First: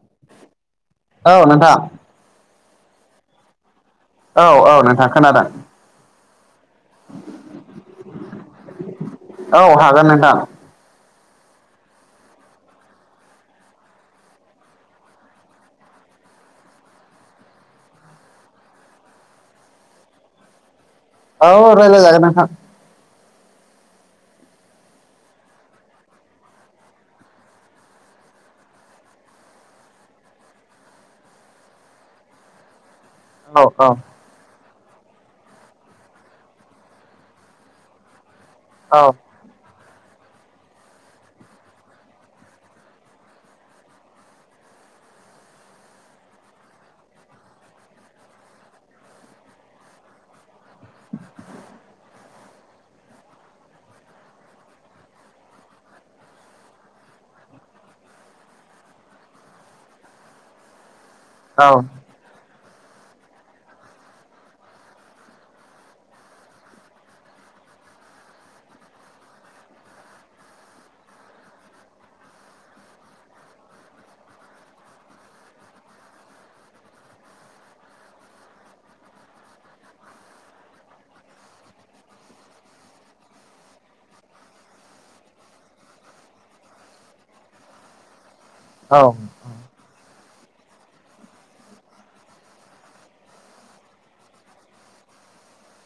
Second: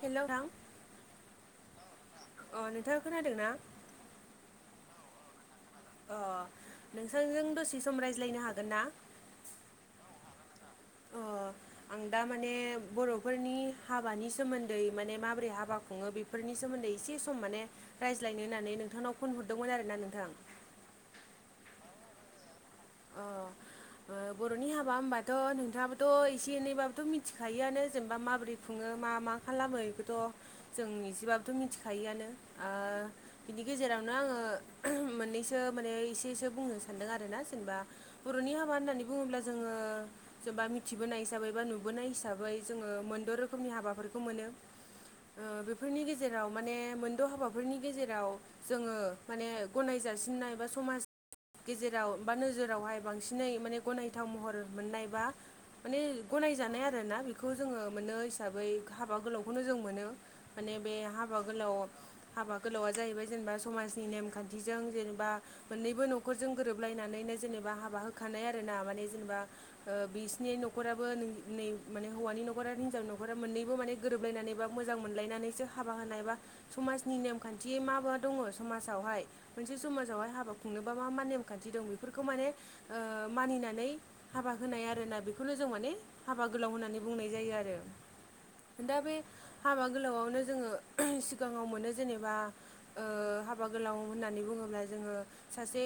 हेल' अ औ नोंथां नोंथाङा खोनादों ना औ औ नोंथां खोनादों अ नोंसांजों दसे सम रायज्लायनो हागोन ना औ हागोन नोंथां अ आं दा माने बर'फोरनि हाबानि सोमोन्दै माने माबोरै हाबा खुङो बेफोरनि सोमोन्दै एसे सम माने रायज्लायनो होननानै नोंथांनाव फन हरदोंमोन आरो ना नोंथां औ रायलाय जागोन नोंथां अ बर'नि हाबा होनबाथ' नोंथाङाबोथ' एसे एनैबाबोथ' मिथिखायोआनो जेनेबा माबोरै खुङो मा मा खालामो बेखौथ' जों एसेबाबोथ' मिथिखायोआनो ओ औ बिनि गेजेरावनो आङो मोननैसो माने एसेसो बुंनो सानदों आरो ना जेनेबा बर'नि हाबा औ होननानै बुङोब्ला जोङो जेनेबा मिथिबोनाय हिसाबै बा नुबोनाय हिसाबै जोङो मोनद' रोखोमनि हाबाफोरखौ मोनो। ओ बेफोरनि गेजेराव माने मोनद' हाबाफोरनि गेजेराव जोङो माने गनायजासिननाय बा समाज गेजेराव बा नोजोरावहाय बांसिनै माने गनायथाव महर मोननाय बा माने गनायजानाय आरो ना बेखौ जोङो मोननो हिसाबै हाबा गोलावखौनो जों मोनो। माने बे हाबा औ गोलाव हाबा गोलावा जाहैबाय जेनेबा समाजनि नेमखान्थिजों जेनेबा मोननैबो न'खरजों गोरोब गोरोब लायनानैनो जेनेबा हाबा होखानाय आरो ना माने जेनेबा। बिसिनि न'खराबो नै नै माने हौवानि नखर आरो हिनजावनि न'खरा मोननैबो माने गोरोबलायनानै बा मोजां मोनलायनानैसो हाबा होनाय बा समाजनि नेमखान्थि मा बा दङ समाजावहाय मोनसे समाजावहाय हाबा खुंनोबा मा मा नेम खान्थि दं बेफोरखौ माने ओ मानिनानै हाबा होनाय आरोना बेखौनो जों माने हाबा गोलाव होननानै बुंनाय जायो आरो औ दा बे हाबा गोलावआवनो जोङो सिगाङाव मोनो जेनेबा ओ हाबा गोलाव होननानै बुङोब्ला जोङो सासे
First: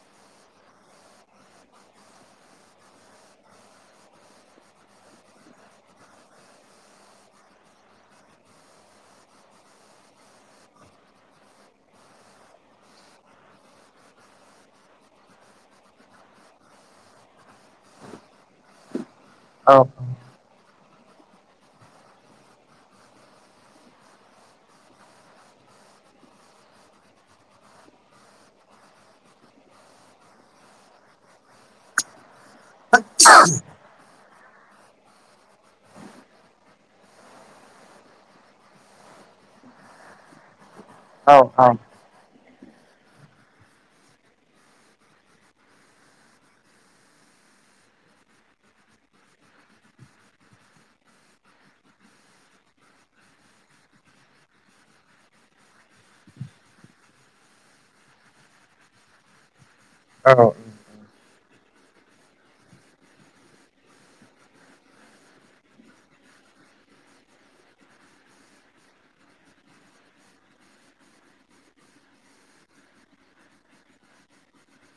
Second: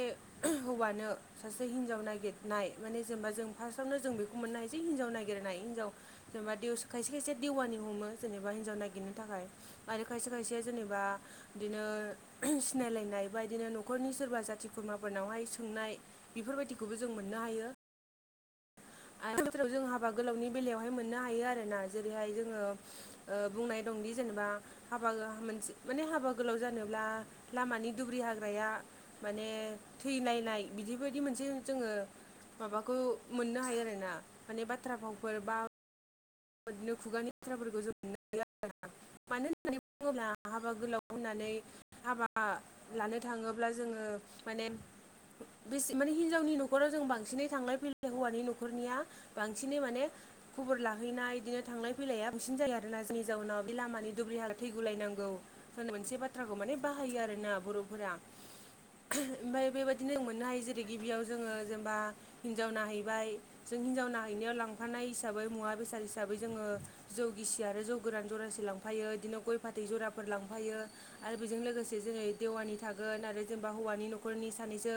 हौवानो सासे हिनजाव नागिरनाय माने जेनेबा जों फार्स्टआवनो जों बेखौ मोननो हायो जे हिनजाव नागिरनाय हिनजाव जेनेबाे देउस खायसे खायसे देवानि हमो जेनेबा हिन्जाव नागिरनो थाखाय आरो खायसे खायसे जेनेबा बिदिनो सिनायलायनाय बा बिदिनो न'खरनि सोरबा जाथि खुरमा नावहाय सोंनाय बेफोर बायदिखौबो जों मोननो हायो। आरो बोथोराव औ जों हाबा गोलावनि बेलायावहाय मोननो हायो आरो ना जेरैहाय जोङो। ओ बुंनाय दंदि जेनेबा हाबा मोनसे माने हाबा गोलाव जानोब्ला लामानि दुब्रि हाग्राया माने थै नायनाय बिदि बायदि मोनसे जोङो माबाखौ आरो ना माने बाथ्रा भावफोर बा बिदिनो खुगानि बाथ्राफोरखौ जों मोननो हायो आरोना। मानो होननानै बुङोब्ला हाबा गोलाव औ होननानै हाबा लानो थाङोब्ला जोङो माने बेसे माने हिनजावनि न'खराव जों बांसिनै थांलाय फैलाय हौवानि न'खरनिया बांसिनै माने खबर ला थांहैनाय बिदिनो थांलाय फैलाया बांसिन जायो आरो ना जोंनि जाउनाव बे लामानि दुब्रि हाग्रा थैगुलायनांगौ। होननाय मोनसे बाथ्राखौ माने बाहायो आरो ना बर'फोरा ओमफ्राय बेबायदि बिदिनो मोननो हायो जेरै गिबियाव जोङो जेनेबा हिनजाव नायहैबाय जों हिनजाव नायहैनायाव लांफानाय हिसाबै मुवा बेसाद हिसाबै जोङो जौ गिसि आरो जौ गोरान जरासे लांफायो इदिनो गय फाथै जराफोर लांफायो। आरो बेजों लोगोसे जोङो देवानि थागोन आरो जेनेबा हौवानि न'खरनि सानैसो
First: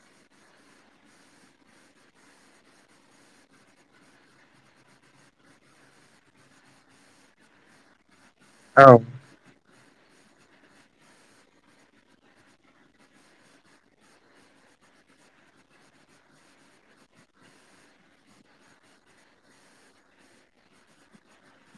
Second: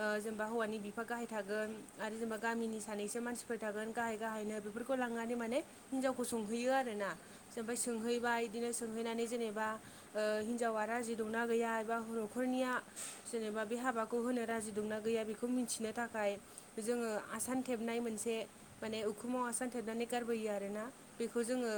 ओ जेनेबा हौवानि बिफा गाहाय थागोन आरो जेनेबा गामिनि सानैसो मानसिफोर थागोन गाहाय गाहायनो बेफोरखौ लां नानै माने हिनजावखौ संहैयो आरोना जाय सोंहैबाय बिदिनो सोंहैनानै जेनेबा ओ हिन्जावा राजि दंना गैया एबा ह'नखरनिया जेनेबा बे हाबाखौ होनो राजि दंना गैया बेखौ खौ मिथिनो थाखाय जोङो आसान थेबनाय मोनसे माने उखुमाव आसान थेबनानै गारबोयो आरोना बेखौ जोङो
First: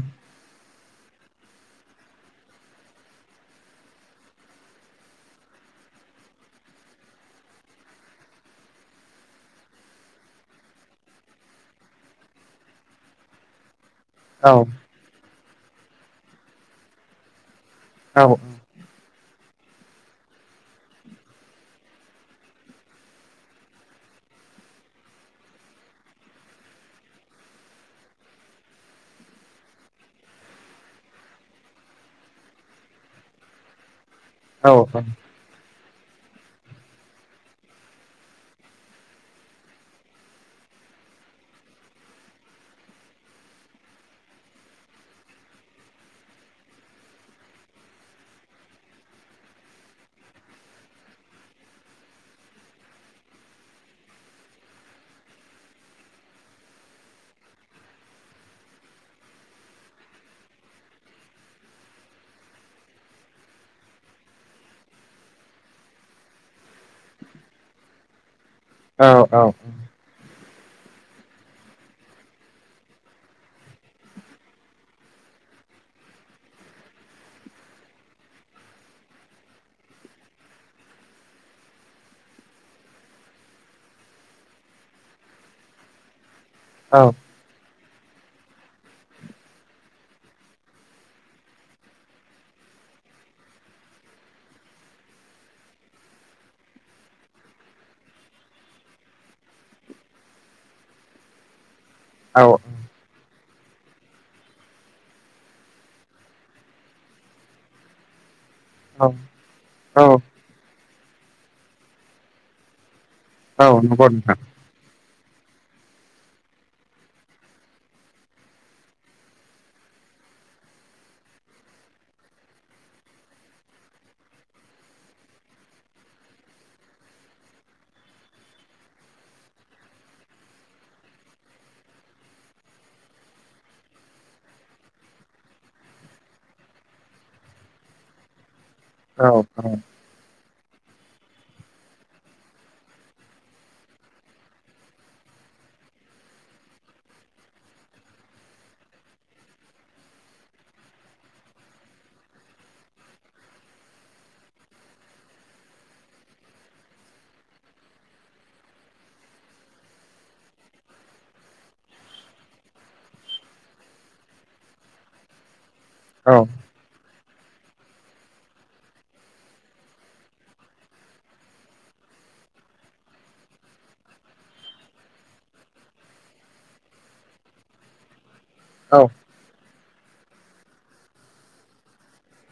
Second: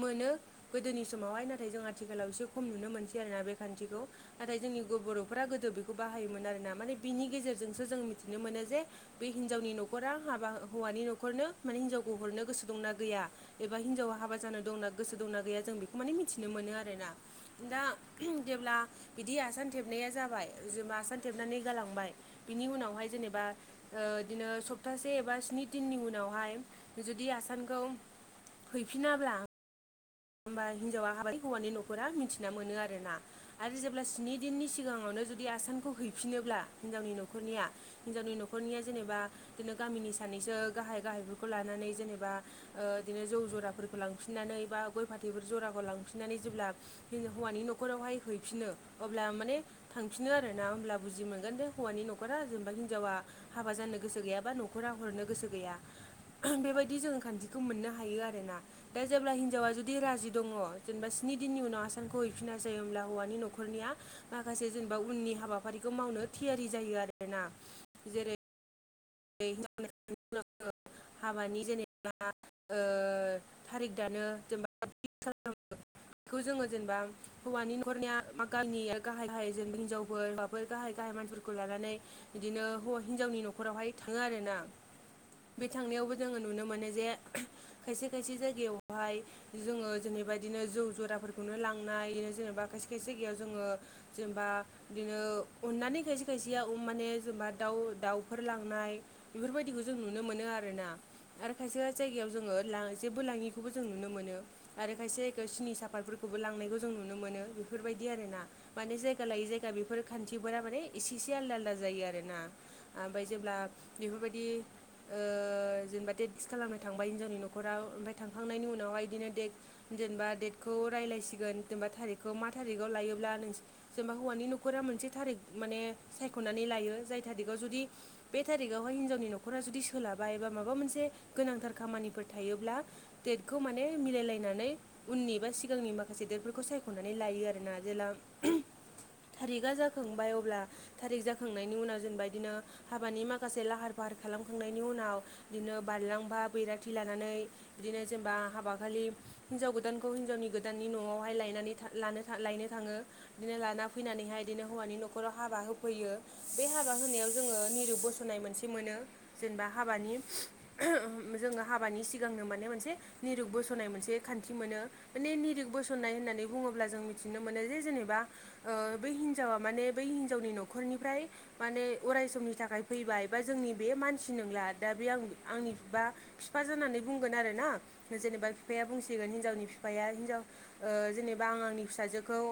मोनो गोदोनि समावहाय नाथाय जों आथिखालाव एसे खम नुनो मोनसै आरोना बे खान्थिखौ। नाथाय जोंनि बर'फ गोदो बेखौ बाहायोमोन आरोना माने बिनि गेजेरजोंसो जों मिथिनो मोनो जे बे हिनजावनि न'खरा हाबा हौवानि न'खरनो माने हिनजाव गहरनो गोसो दंना गैया एबा हिन्जावा हाबा जानो दंना गोसो दंना गैया जों बेखौ माने मिथिनो मोनो आरोना दा औ जेब्ला बिदि आसान थेबनाया जाबाय जेनेबा आसान थेबनानै गालांबाय बिनि उनावहाय जेनेबा ओ बिदिनो सप्तासे एबा स्नि दिननि उनावहाय जुदि आसानखौ हैफिनाब्ला होमबा हिनजावा हाबाय हौवानि न'खरा मिथिना मोनो आर ना आरो जेब्ला स्नि दिननि सिगाङावनो जु दि आसानखौ हैफिनोब्ला हिनजावनि न'खरनिया हिनजावनि न'खरनिया जेनेबा बिदिनो गामिनि सानैसो गाहाय गाहायफोरखौ लानानै जेनेबा ओ बिदिनो जौ जराफोरखौ लांफिननानै बा गय फाथैफोर जराखौ लांफिननानै जेब्ला बेलेग हौवानि न'खरावहाय हैफिनो अब्ला माने थांफिनो आरो ना होमब्ला बुजि मोनगोन दे हौवानि न'खरा जेनेबा हिन्जावा हाबा जानो गोसो गैयाबा न'खरा हरनो गोसो गैया। बेबायदि जोङो खान्थिखौ मोननो हायो आरोना दा जेब्ला हिनजावा जु दि राजि दङ जेनेबा स्नि दिननि उनाव आसानखौ हैफिनासै जहोमब्ला हौवानि न'खरनिया माखासे जेनेबा उननि हाबाफारिखौ मावनो थियारि जायो आरोना जेरै [unintelligible] [unintelligible] हाबानि जेनेबा ओ थारिख दानो जेनेबा [unintelligible] खौ जोङो जेनेबा हौवानि न'खरनिया मा गाबनि राओ गाहाय गाहाय जेनेबा हिनजावफोर फोर गाहाय गाहाय मानसिफोरखौ लानानै बिदिनो हौव हिन्जावनि न'खरावहाय थाङो आरोना बे थांनायावबो जोङो नुनो मोनो औ जे खायसे खायसे जायगायावहाय जोङो जेनेबा बिदिनो जौ जराफोरखौनो लांनाय जेनेबा खायसे खायसे जायगायाव जोङो जेनेबा बिदिनो अननानै खायसे खायसेया माने जेनेबा दाउ दाउफोर लां बेफोर बादिखौ जों नुनो मोनो आरोना आरो खाइसे खाइसे जाइगायाव जोंङो जेबो लाङिखौबो जों नुनो मोनो। आरो खायसे जायगायाव सिनि साफातफोरखौबो लांनायखौ जों नुनो मोनो बेफोरबायदि आरो ना। माने जायगा लायै जायगा बेफोर खान्थिफोरा माने एसे एसे आलदा आलदा जायो आरोना ओमफ्राय जेब्ला नंगौ नोंथां बेफोरबायदि ओ जेनबा देट थि खालामनो थांबाय हिनजावनि नखराव ओमफ्राय थांखांनायनि उनावहाय बिदिनो दे जेनेबा डेटखौ राय्लायसिगोन जेनेबा थारिखखौ मा थारिखाव लायोब्ला नों जेनेबा हौवानि न'खरा मोनसे थारिख माने सायख'नानै लायो जाय थारिगआव जुदि बे थारिक आवहाय हिनजावनि न'खरा जुदि सोलाबा एबा माबा मोनसे गोनांथार खामानिफोर थायोब्ला डेटखौ माने मिलायलायनानै उननि बा सिगांनि माखासे देरफोरखौ सायख'नानै लायो आरोना जेला औ थारिखआ जाखांबाय अब्ला थारिख जाखांनायनि उनाव जेनेबादिनो हाबानि माखासे लाहार फाहार खालामखांनायनि उनाव बिदिनो बारलांबा बैराथि लानानै बिदिनो जेनेबा हाबाखालि हिनजाव गोदानखौ हिनजावनि गोदाननि न'आवहाय लायनानै थ लायनो थाङो। बिदिनो लाना फैनानैहाय बिदिनो हौवानि न'खराव हाबा होफैयो बे हाबा होनायाव जोङो निरिथ बस'नाय मोनसे मोनो जेनेबा हाबानि जोङो हाबानि सिगांनो माने मोनसे निरुग बोस'नाय मोनसे खान्थि मोनो। माने निरिक बोसननाय औ होननानै बुङोब्ला जों मिथिनो मोनो जे जेनेबा ओ बै हिनजावा माने बै हिनजावनि न'खरनिफ्राय माने अराय समनि थाखाय फैबाय बा जोंनि बे मानसि नंला दा बे आं आंनि बा बिफा जानानै बुंगोन आरो ना जेनेबा बिफाया औ बुंसिगोन हिनजावनि बिफाया हिनजाव ओ जेनेबा आं आंनि फिसाजोखौ ओ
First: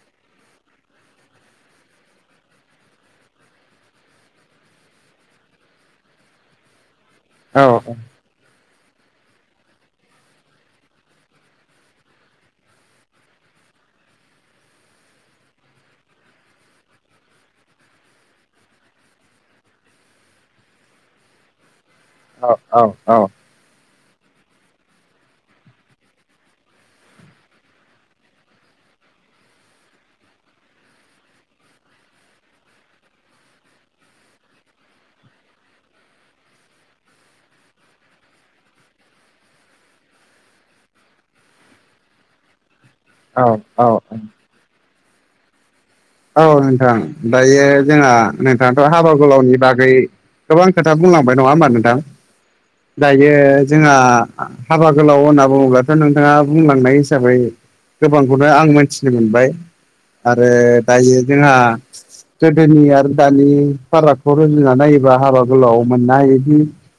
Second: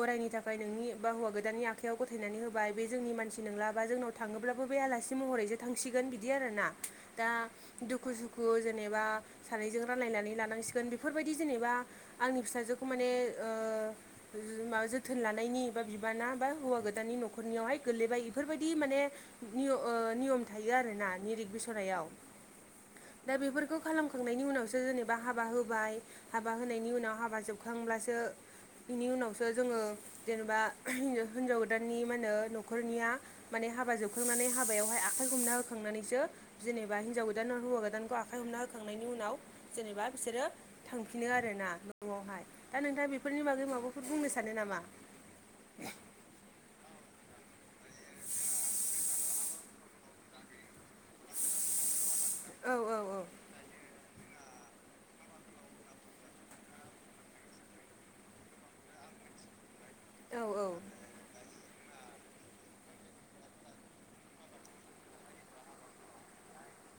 अरायनि थाखाय नोंनि बा हौवा गोदाननि आखाइयाव गथायनानै होबाय बे जोंनि मानसि नोंला। बा जोंनाव थांङोल्बाबो बे आलासि महरैसो थांसिगोन बिदि आरो ना दा औ दुखु सु खु जेनेबा सानैजों रायलायनानै लानांसिगोन बेफोरबायदि जेनेबा आंनि फिसाजोखौ माने ओ माबा जोथोन लानायनि बा बिबाना बा हौवा गोदानानि न'खरनियावहाय गोगलैबाय फोरबायदि माने निय ओ नियम थायो आर ना निरिग बिसनायाव। औ औ औ। दा बेफोरखौ खालामखांनायनि उनावसो जेनेबा हाबा होबाय हाबा होनायनि उनाव हाबा जोबखांब्लासो बिनि उनावसो जोङो जेनेबा होनजाव हिनजाव गोदाननि मा होनो न'खरनिया माने हाबा जोबखांनानै हाबायावहाय आखाइ हमना होखांनानैसो जेनेबा हिन्जाव गोदान हौवा गोदानखौ आखाइ हमना होखांनायनि उनाव जेनेबा बिसोरो थांफिनो आरोना न'आवहाय। दा नोंथाङा औ बेफोरनि बागै माबाफोर बुंनो सानो नामा? औ नोंथां। दायो जोंहा नोंथाङाथ' हाबा गोलावनि बागै गोबां खोथा बुंलांबाय नङा होमबा नोंथां। औ औ औ दायो जोंहा हाबा गोलाव होनना बुङोब्लाथ' नोंथाङा बुंलांनाय हिसाबै गोबांखौनो आं मोनथिनो मोनबाय औ आरो दायो जोंहा गोदोनि आरो दानि फारागखौ रुजुना नायोबा हाबा गोलाव मोननो हायोदि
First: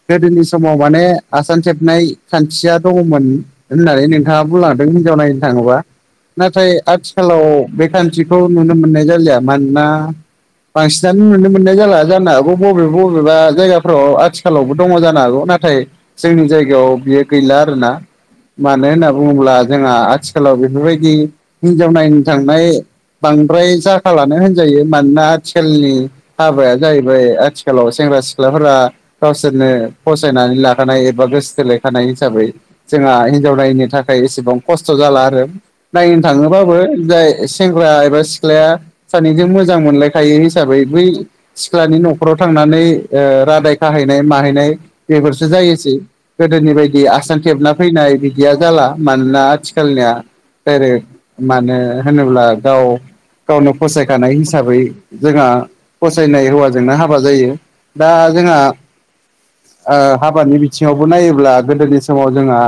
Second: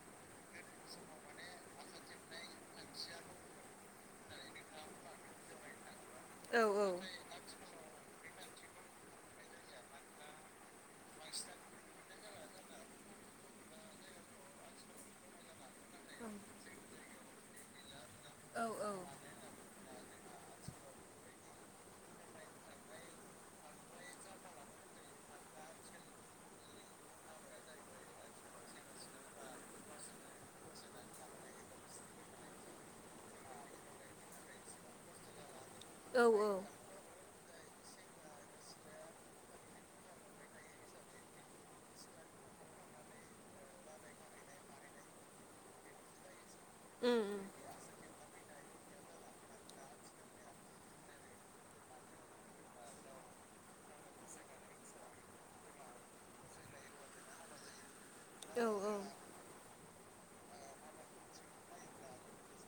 गोदोनि समाव माने आसान थेबनाय सान्थिया दङमोन होननानै नोंथाङा बुंलांदों। हिनजाव नायनो थाङोबा। औ नाथाय औ रैखाथिखौ मोननाय जालिया मानोना आथिखालाव बे खान्थिखौ नुनो मोननाय जालिया। मानोना बांसिनानो नुनो मोननाय जाला जानो हागौ बबेबा बबेबा जायगाफ्राव आथिखालावबो दङ जानो हागौ नाथाय औ जोंनि जायगायाव बियो गैला आरोना। औ मानो होनना बुङोब्ला जोंहा आथिखालाव बेफोरबायदि हिनजाव नायनो थांनाय बांद्राय जाखालानो होनजायो। मानोना आथिलनि हाबाया जाहैबाय आथिखालाव सेंग्रा सिख्लाफोरा गावसोरनो फसायनानै लाखानाय एबा गोसो थोलायखानाय हिसाबै जोंहा हिनजाव नायनि थाखाय एसेबां खस्थ' जाला आरो। औ नायनो औ थाङोबाबो जाय ख्रा एबा सिख्लाया सानैजों मोजां मोनलायखायो हिसाबै बै सिख्लानि न'खराव थांनानै रादाय खाहैनाय माहैनाय बेफोरसो जायोसै। गोदोनि बायदि उम आसान थेबना फैनाय गैया जाला मानोना आथिखालनिया डायरेक्ट मानो होनोब्ला गाव गावनो फसायखानाय हिसाबै जोंहा फसायनाय हौवाजोंनो हाबा जायो दा जोंहा औ आ हाबानि बिथिङावबो नायोब्ला गोदोनि समाव जोंहा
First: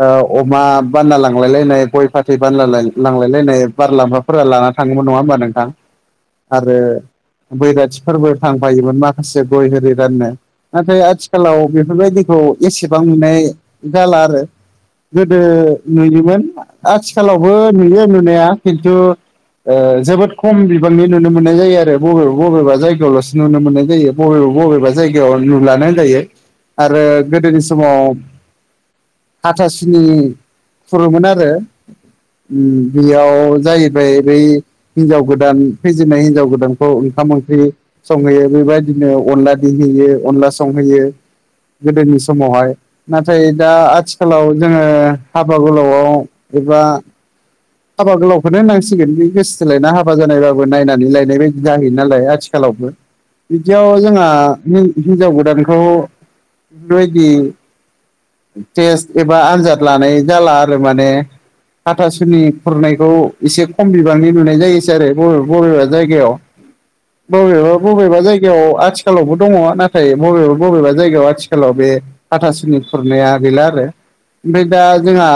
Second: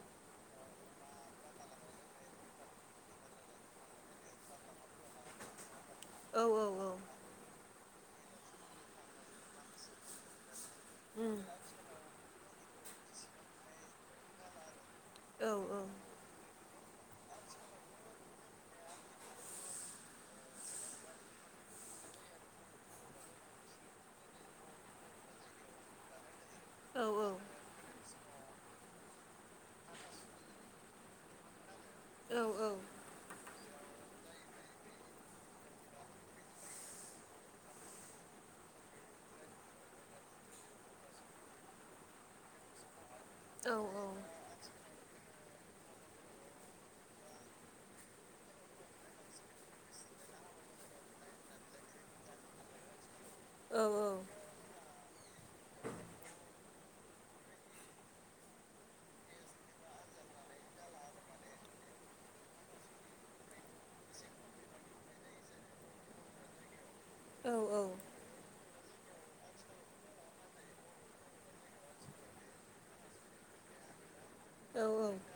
अमा बानना लांलायलायनाय गय फाथै बानला लांलायलायनाय बारलामफा फोरा लाना थाङोमोन नङा होमबा नोंथां औ आरो बैराथिफोरबो थांफायोमोन माखासे गय होरि राननो। नाथाय उम आथिखालाव बेफोरबायदिखौ एसेबां नुनाय जाला आरो। गोदो औ नुयोमो। आथिखालावबो नुयो नुनाया खिन्थु ओ जोबोद खम बिबांनि नुनो मोननाय जायो आरो। बबेबा बबेबा जायगायावल'सो नुनो मोननाय जायो। बबेबा बबेबा जायगायाव नुलानो होनजायो आरो औ गोदोनि समाव हाथासुनि खुरोमोन आरो बेयाव जाय फ्राय बै हिनजाव गोदान फैजेननाय हिनजाव गोदानखौ ओंखाम ओंख्रि संहैयो बेबायदिनो अनला देहोयो अनला संहैयो। गोदोनि समावहाय। नाथाय दा आथिखालाव जोङो हाबा गोलावआव एबा हाबा गोलावखौनो हाननांसिगोन बे गोसोथोलायना हाबा जानायबाबो नायनानै लायनाय बायदि जाहैयो नालाय आथिखालावबो। [inaudible] बिदियाव जोंहा हि-हिनजाव गोदानखौ बेबायदि टेस्ट एबा आनजाद लानाय जाला आरो माने हाथासुनि खुरनायखौ एसे खम बिबांनि नुनाय जायोसै आरोे बबेबा जायगायाव। बबेबा बबेबा जायगायाव आथिखालावबो दङ। नाथाय बबेबा बबेबा जायगायाव आथिखालाव बे हाथासनि खुरनाया गैला आरो ओमफ्राय दा जोंहा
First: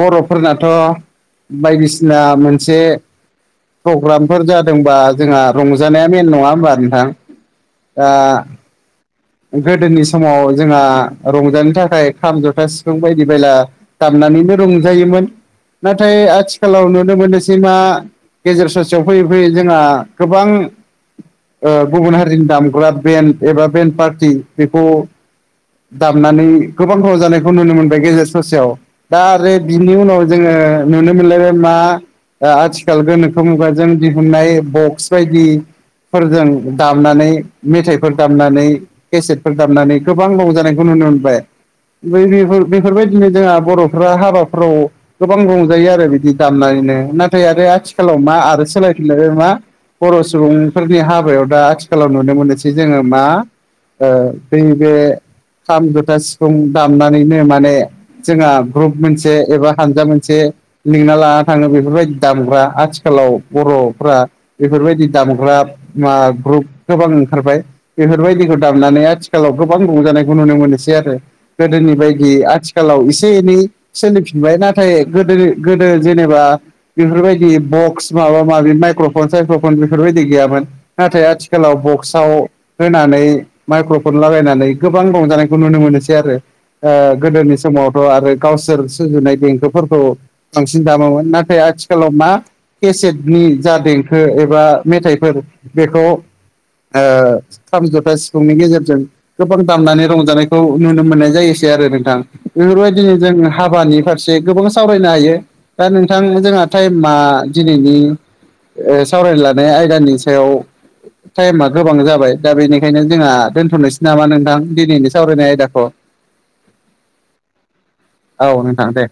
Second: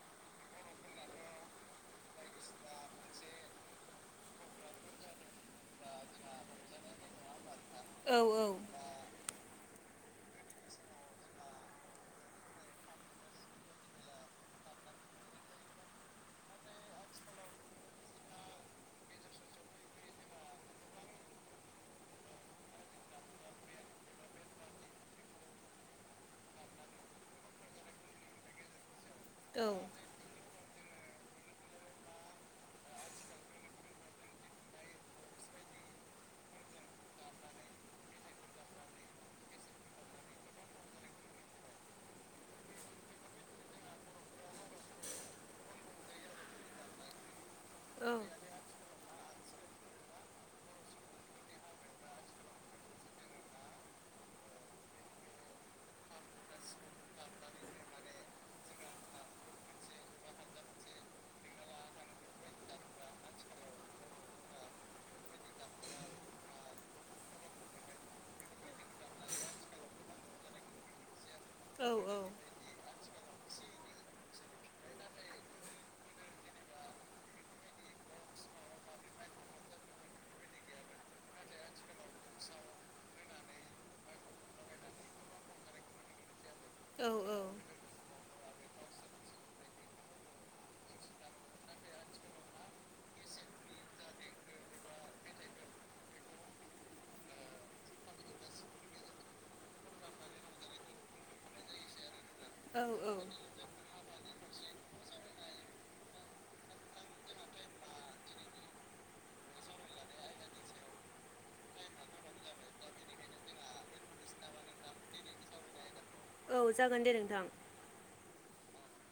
बर'फोरनाथ' बायदिसिना मोनसे प्रग्रामफोर जादोंबा जोंहा रंजानाया मेन नङा होमबा नोंथां? दा औ गोदोनि समाव जोंहा रंजानो थाखाय खाम जथा सिफुं बायदि बायला दामनानैनो रंजायोमोन नाथाय आथिखालाव नुनो मोनोसै मा गेजेर ससेयाव फैयै फैयै जोंहा गोबां गुबुन हारिनि दामग्रा बेन्ड एबा बेन्ड पार्टि बेखौ दामनानै गोबां रंजानायखौ नुनो मोनबाय गेजेर ससेयाव दा आरो औ औ बिनि उनाव जोङो नुनो मोनलायबाय मा दा आथिखाल गोनोखो मुगा जों दिहुननाय बक्स बायदि फोरजों दामनानै मेथाइफोर दामनानै केसेटफोर दामनानै गोबां रंजानायखौ नुनो मोनबाय। बै बेफोर बेफोरबायदिनो जोंहा बर'फ्रा हाबाफ्राव गोबां रंजायो आरो बिदि दामनानैनो नाथाय आरो आथिखालाव औ मा आरो सोलायफिनलायबाय मा बर' सुबुंफोरनि हाबायाव दा आथिखालाव नुनो मोनोसै जोङो मा ओ दै बे खाम जथा सिफुं दामनानैनो माने जोंहा ग्रुप मोनसे एबा हानजा मोनसे लिंना लाना थाङो बेफोरबायदि दामग्रा आथिखालाव बर'फ्रा बेफोरबायदि दामग्रा मा ग्रुप गोबां ओंखारबाय बेफोरबायदिखौ दामनानै आथिखालाव गोबां रंजानायखौ नुनो मोनोसै आरो। औ गोदोनि बायदि आथिखालाव एसे एनै सोलिफि फिनबाय नाथाय गोदो-गोदो जेनेबा बेफोरबायदि बक्स माबा माबि माइक्र'फन साइक्र'फन बेफोरबायदि गैयामोन। नाथाय आथिखालाव बक्सआव होनानै माइक्र'फन लागायनानै गोबां रंजानायखौ नुनो मोनोसै आरो। गोदोनि समावथ' आरो गावसोर सुजुनाय देंखोफोरखौ बांसिन दामोन नाथाय आथिखालाव मा केसेटनि जा देंखो एबा मेथाइफोर बेखौ खाम जथा सिफुंनि गेजेरजों गोबां दामनानै रंजानायखौ नुनो मोननाय जायोसै आरो नोंथां औ औ बेफोरबायदिनो जोङो हाबानि फारसे गोबां सावरायनो हायो दा नोंथां जोंहा टाइमा दिनैनि सावरायनो लानाय आयदानि सायाव टाइमा गोबां जाबाय दा बेनिखायनो जोंहा दोनथ'नोसै नामा नोंथां दिनैनि सावरायनाय आयदाखौ? औ जागोन दे नोंथां। औ नोंथां दे।